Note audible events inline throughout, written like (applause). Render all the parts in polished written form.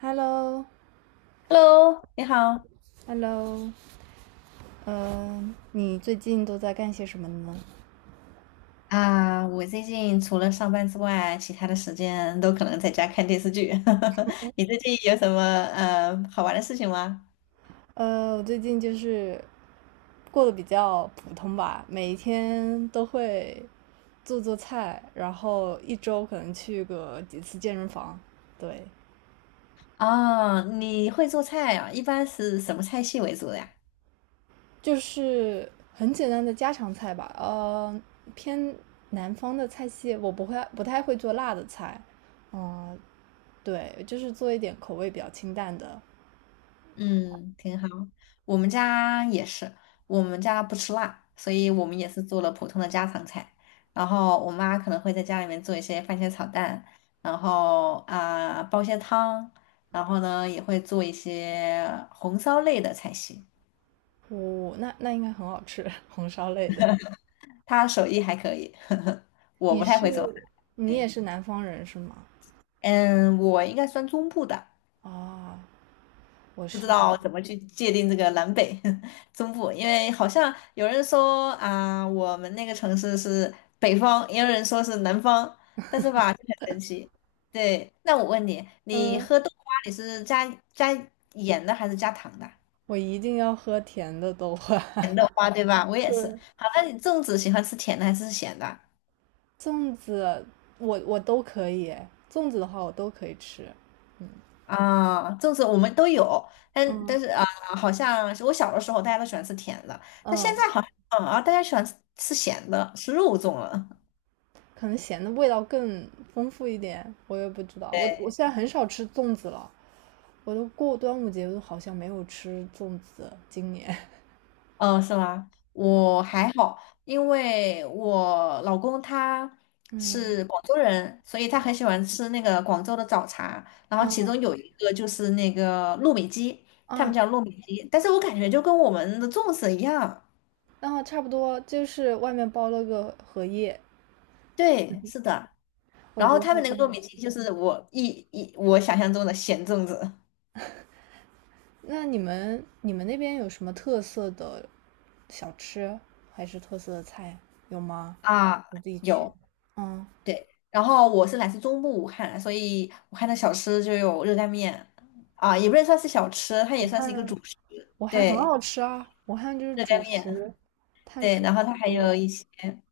Hello，Hello，Hello，你好。嗯，你最近都在干些什么呢？啊，我最近除了上班之外，其他的时间都可能在家看电视剧。(laughs) 你最近有什么好玩的事情吗？我最近就是过得比较普通吧，每一天都会做做菜，然后一周可能去个几次健身房，对，啊，你会做菜啊？一般是什么菜系为主的呀？就是很简单的家常菜吧。偏南方的菜系，我不太会做辣的菜，嗯、对，就是做一点口味比较清淡的。嗯，挺好。我们家也是，我们家不吃辣，所以我们也是做了普通的家常菜。然后我妈可能会在家里面做一些番茄炒蛋，然后啊、煲些汤，然后呢也会做一些红烧类的菜系。哦，那应该很好吃，(laughs) 红烧类的。她手艺还可以，(laughs) 我你嗯不太会做饭。是你也对，是南方人是吗？嗯，我应该算中部的。啊，我不知是道南，怎么去界定这个南北 (laughs) 中部，因为好像有人说啊、我们那个城市是北方，也有人说是南方，但是吧，就很神奇。对，那我问你，你嗯，喝豆花你是加盐的还是加糖的？我一定要喝甜的豆花。甜豆花对吧？(laughs) 我也是。对，好，那你粽子喜欢吃甜的还是咸的？粽子，我都可以诶粽子的话我都可以吃。嗯，啊，粽子我们都有，但嗯，但是啊、好像是我小的时候大家都喜欢吃甜的，但现嗯。在好像啊，大家喜欢吃咸的，吃肉粽了。(laughs) 可能咸的味道更丰富一点，我也不知道。我对。现在很少吃粽子了，我都过端午节我都好像没有吃粽子，今年。(laughs) 是吗？我还好，因为我老公他嗯是广州人，所以他很喜欢吃那个广州的早茶。然后其中嗯有一个就是那个糯米鸡，他们啊，叫糯米鸡，但是我感觉就跟我们的粽子一样。然后差不多就是外面包了个荷叶，对，是的。我然觉后得他还们那挺个糯好米吃鸡就的。是我我想象中的咸粽子那你们那边有什么特色的小吃还是特色的菜有吗？啊，你自己去。有。嗯，对，然后我是来自中部武汉，所以武汉的小吃就有热干面，啊，也不能算是小吃，它也武算是一个汉主食。武汉很对，好吃啊，武汉就是热干主面，食，碳对，水然后它很还有多一些，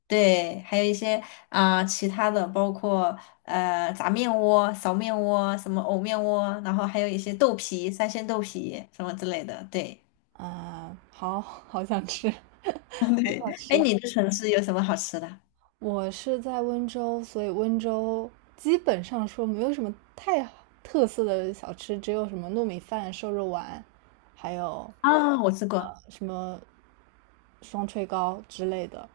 对，还有一些啊、其他的，包括炸面窝、苕面窝、什么藕面窝，然后还有一些豆皮、三鲜豆皮什么之类的。对，啊，好好想吃，(laughs) 好对，想哎，吃。你的城市有什么好吃的？我是在温州，所以温州基本上说没有什么太特色的小吃，只有什么糯米饭、瘦肉丸，还有啊，我吃呃过什么双炊糕之类的。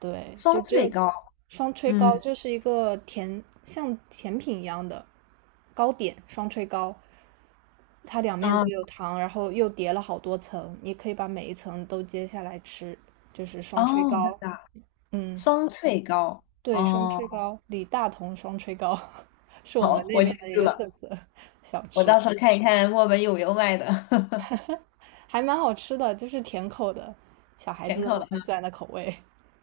对，就双只脆有糕，双炊糕，嗯，就是一个像甜品一样的糕点，双炊糕，它两面都啊，有糖，然后又叠了好多层，你可以把每一层都揭下来吃，就是双炊哦，真糕。的。嗯，双脆糕。对，双哦，炊糕，李大同双炊糕 (laughs) 是我们好，那我记边的一住个特了，色小我吃，到时候看一看墨尔本有没有卖的 (laughs) 还蛮好吃的，就是甜口的，小孩甜子口的。很喜欢的口味。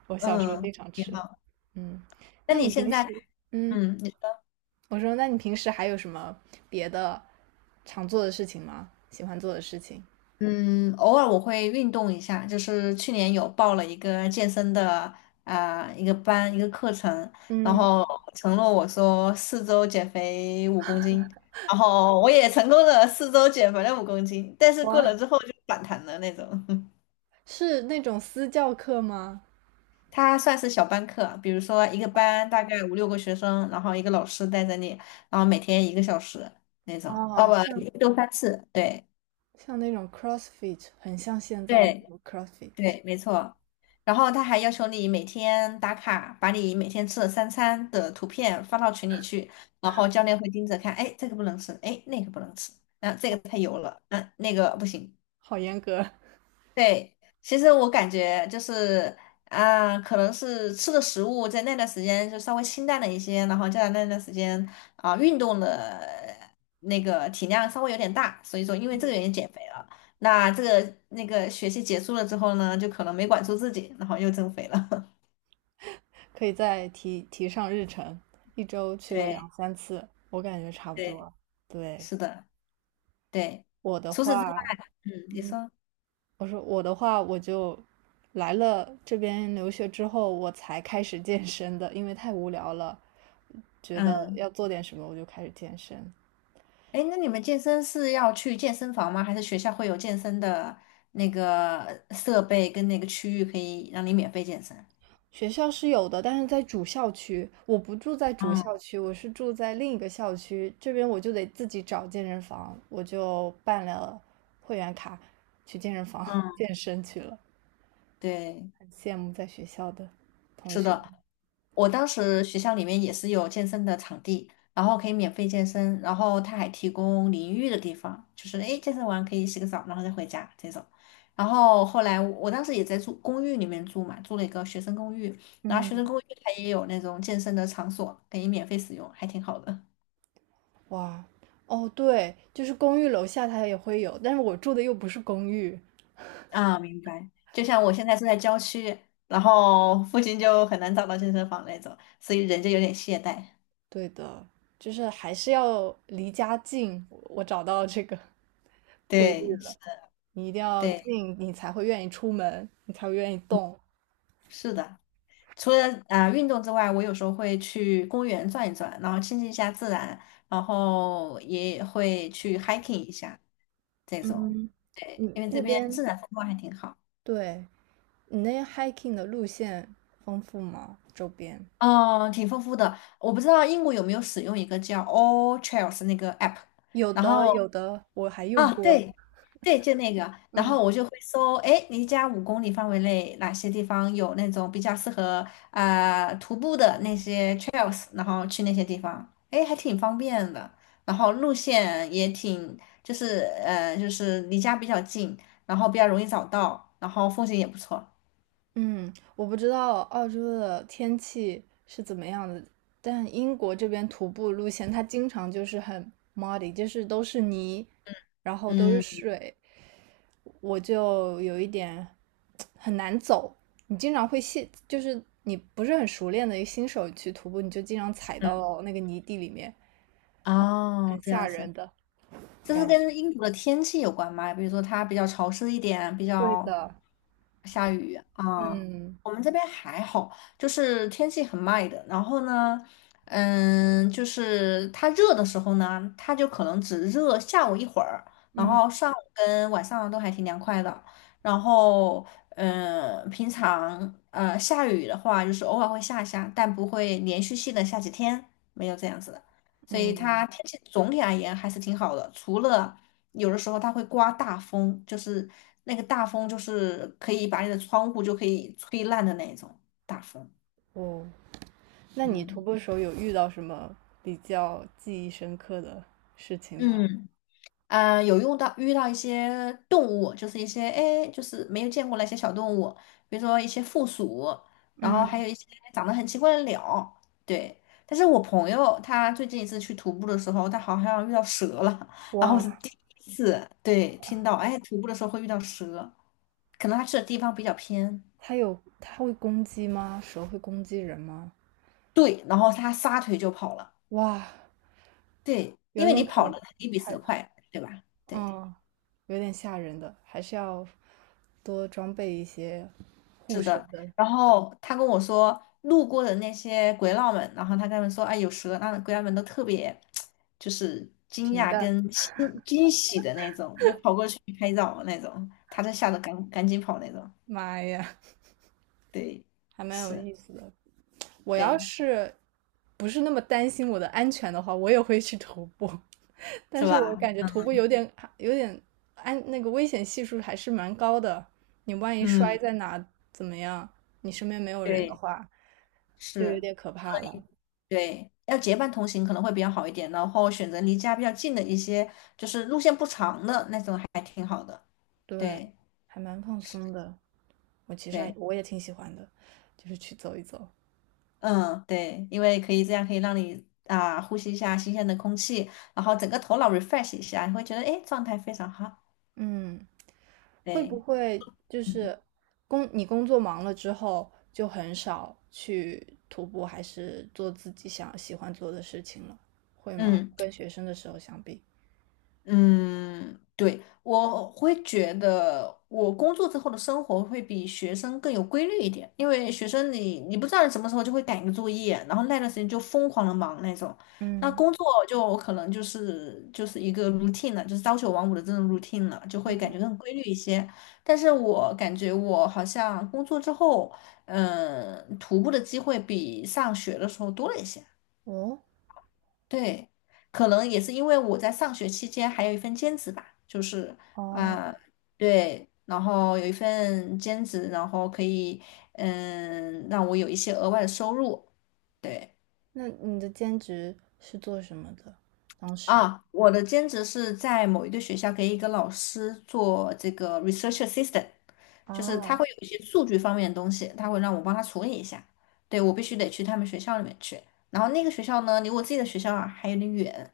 我小时候嗯，经常挺吃。好。嗯，那那你你现平时，在，嗯，嗯，你说，我说，那你平时还有什么别的常做的事情吗？喜欢做的事情？嗯，偶尔我会运动一下，就是去年有报了一个健身的啊、一个班一个课程，然嗯，后承诺我说四周减肥五公斤，然后我也成功的四周减肥了五公斤，但是过哇，了之后就反弹了那种。(laughs) 是那种私教课吗？他算是小班课啊，比如说一个班大概五六个学生，然后一个老师带着你，然后每天一个小时那种，哦哦，不，像一周三次，对像那种 CrossFit，很像现在的 对 CrossFit，对，没错。然后他还要求你每天打卡，把你每天吃的三餐的图片发到群里去，然后教练会盯着看，哎，这个不能吃，哎，那个不能吃，啊，这个太油了，嗯、那个不行。好严格。对，其实我感觉就是啊、可能是吃的食物在那段时间就稍微清淡了一些，然后加上那段时间啊、运动的那个体量稍微有点大，所以说因为这个原因减肥了。那这个那个学期结束了之后呢，就可能没管住自己，然后又增肥了。可以再提提上日程，一周 (laughs) 去个两对三次，我感觉差不对，多。对，是的，对。我的除此之外，话，嗯，你嗯，说，我说我的话，我就来了这边留学之后，我才开始健身的，因为太无聊了，觉得嗯。要做点什么，我就开始健身。哎，那你们健身是要去健身房吗？还是学校会有健身的那个设备跟那个区域可以让你免费健身？学校是有的，但是在主校区，我不住在主嗯校区，我是住在另一个校区，这边我就得自己找健身房，我就办了会员卡，去健身房 嗯 (laughs) 健身去了。对，羡慕在学校的同是学。的，我当时学校里面也是有健身的场地，然后可以免费健身，然后他还提供淋浴的地方，就是诶，健身完可以洗个澡，然后再回家这种。然后后来我当时也在住公寓里面住嘛，住了一个学生公寓，然后学生嗯，公寓它也有那种健身的场所可以免费使用，还挺好的。哇，哦，对，就是公寓楼下它也会有，但是我住的又不是公寓。啊，明白。就像我现在住在郊区，然后附近就很难找到健身房那种，所以人就有点懈怠。对的，就是还是要离家近。我找到这个 (laughs) 规律对，了，是你一定要对，近，你才会愿意出门，你才会愿意嗯动。是的。除了啊、运动之外，我有时候会去公园转一转，然后亲近一下自然，然后也会去 hiking 一下这种，嗯，你因为这那边边，自然风光还挺好。对，你那边 hiking 的路线丰富吗？周边嗯，挺丰富的。我不知道英国有没有使用一个叫 All Trails 那个 app，有然的，后有的，我还用啊，过。对，对，就那个，然嗯。后我就会搜，哎，离家5公里范围内哪些地方有那种比较适合啊、徒步的那些 trails，然后去那些地方，哎，还挺方便的，然后路线也挺，就是离家比较近，然后比较容易找到，然后风景也不错，嗯，我不知道澳洲的天气是怎么样的，但英国这边徒步路线它经常就是很 muddy，就是都是泥，然后都是嗯水，我就有一点很难走。你经常会陷，就是你不是很熟练的一个新手去徒步，你就经常踩嗯，到那个泥地里面，很哦，这样吓子。人的这是感觉。跟英国的天气有关吗？比如说它比较潮湿一点，比对较的，下雨啊。嗯我们这边还好，就是天气很 m 的。然后呢，嗯，就是它热的时候呢，它就可能只热下午一会儿，然嗯后上午跟晚上都还挺凉快的。然后，嗯，平常下雨的话，就是偶尔会下一下，但不会连续性的下几天，没有这样子的。所以嗯，它天气总体而言还是挺好的，除了有的时候它会刮大风，就是那个大风就是可以把你的窗户就可以吹烂的那种大风。哦。那你徒嗯。步的时候有遇到什么比较记忆深刻的事情嗯，吗？嗯，有用到遇到一些动物，就是一些哎，就是没有见过那些小动物，比如说一些负鼠，然后还嗯，有一些长得很奇怪的鸟，对。但是我朋友他最近一次去徒步的时候，他好像遇到蛇了，然后我是哇，第一次对听到，哎，徒步的时候会遇到蛇，可能他去的地方比较偏，它有，它会攻击吗？蛇会攻击人吗？对，然后他撒腿就跑了，哇，对，有因为点你跑了可，你比害蛇怕。快，对吧？对。嗯，有点吓人的，还是要多装备一些护身的然后他跟我说，路过的那些鬼佬们，然后他跟他们说，哎，有蛇，那鬼佬们都特别就是惊平讶淡，跟惊喜的那种，就跑过去拍照那种，他就吓得赶紧跑那种。妈呀，对，还蛮有是，意思的。我要对，是不是那么担心我的安全的话，我也会去徒步。但是是我吧？感觉徒步有点有点安，那个危险系数还是蛮高的。你万一摔嗯，在哪怎么样？你身边没有人的对，话，就有是，点可怕了。对。要结伴同行可能会比较好一点，然后选择离家比较近的一些，就是路线不长的那种还挺好的。对，对，还蛮放松的。我其实还对。我也挺喜欢的，就是去走一走。嗯，对，因为可以这样可以让你啊呼吸一下新鲜的空气，然后整个头脑 refresh 一下，你会觉得哎状态非常好。嗯，会不对，会就嗯是你工作忙了之后就很少去徒步，还是做自己喜欢做的事情了？会吗？嗯。跟学生的时候相比？嗯，对，我会觉得我工作之后的生活会比学生更有规律一点，因为学生你不知道你什么时候就会赶个作业，然后那段时间就疯狂的忙那种。那嗯工作就可能就是一个 routine 了，就是朝九晚五的这种 routine 了，就会感嗯，觉更规律一些。但是我感觉我好像工作之后，嗯，徒步的机会比上学的时候多了一些。哦，对，可能也是因为我在上学期间还有一份兼职吧，就是哦，啊、对，然后有一份兼职，然后可以嗯让我有一些额外的收入。对那你的兼职是做什么的？当时啊，我的兼职是在某一个学校给一个老师做这个 research assistant，就是他啊，会有一些数据方面的东西，他会让我帮他处理一下。对，我必须得去他们学校里面去，然后那个学校呢离我自己的学校啊还有点远。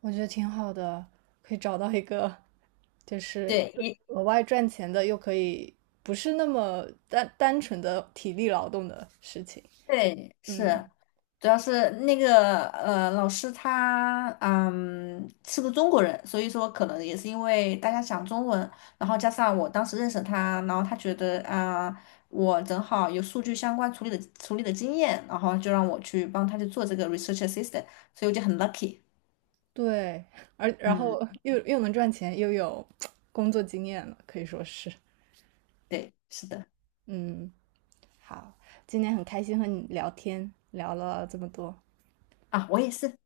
我觉得挺好的，可以找到一个就是对，也额外赚钱的，又可以不是那么单纯的体力劳动的事情。对，嗯，是，主要是那个老师他嗯是个中国人，所以说可能也是因为大家讲中文，然后加上我当时认识他，然后他觉得啊、我正好有数据相关处理的经验，然后就让我去帮他去做这个 research assistant，所以我就很 lucky。对，而然嗯，后又能赚钱，又有工作经验了，可以说是。对，是的，嗯，好，今天很开心和你聊天，聊了这么多。啊，我也是。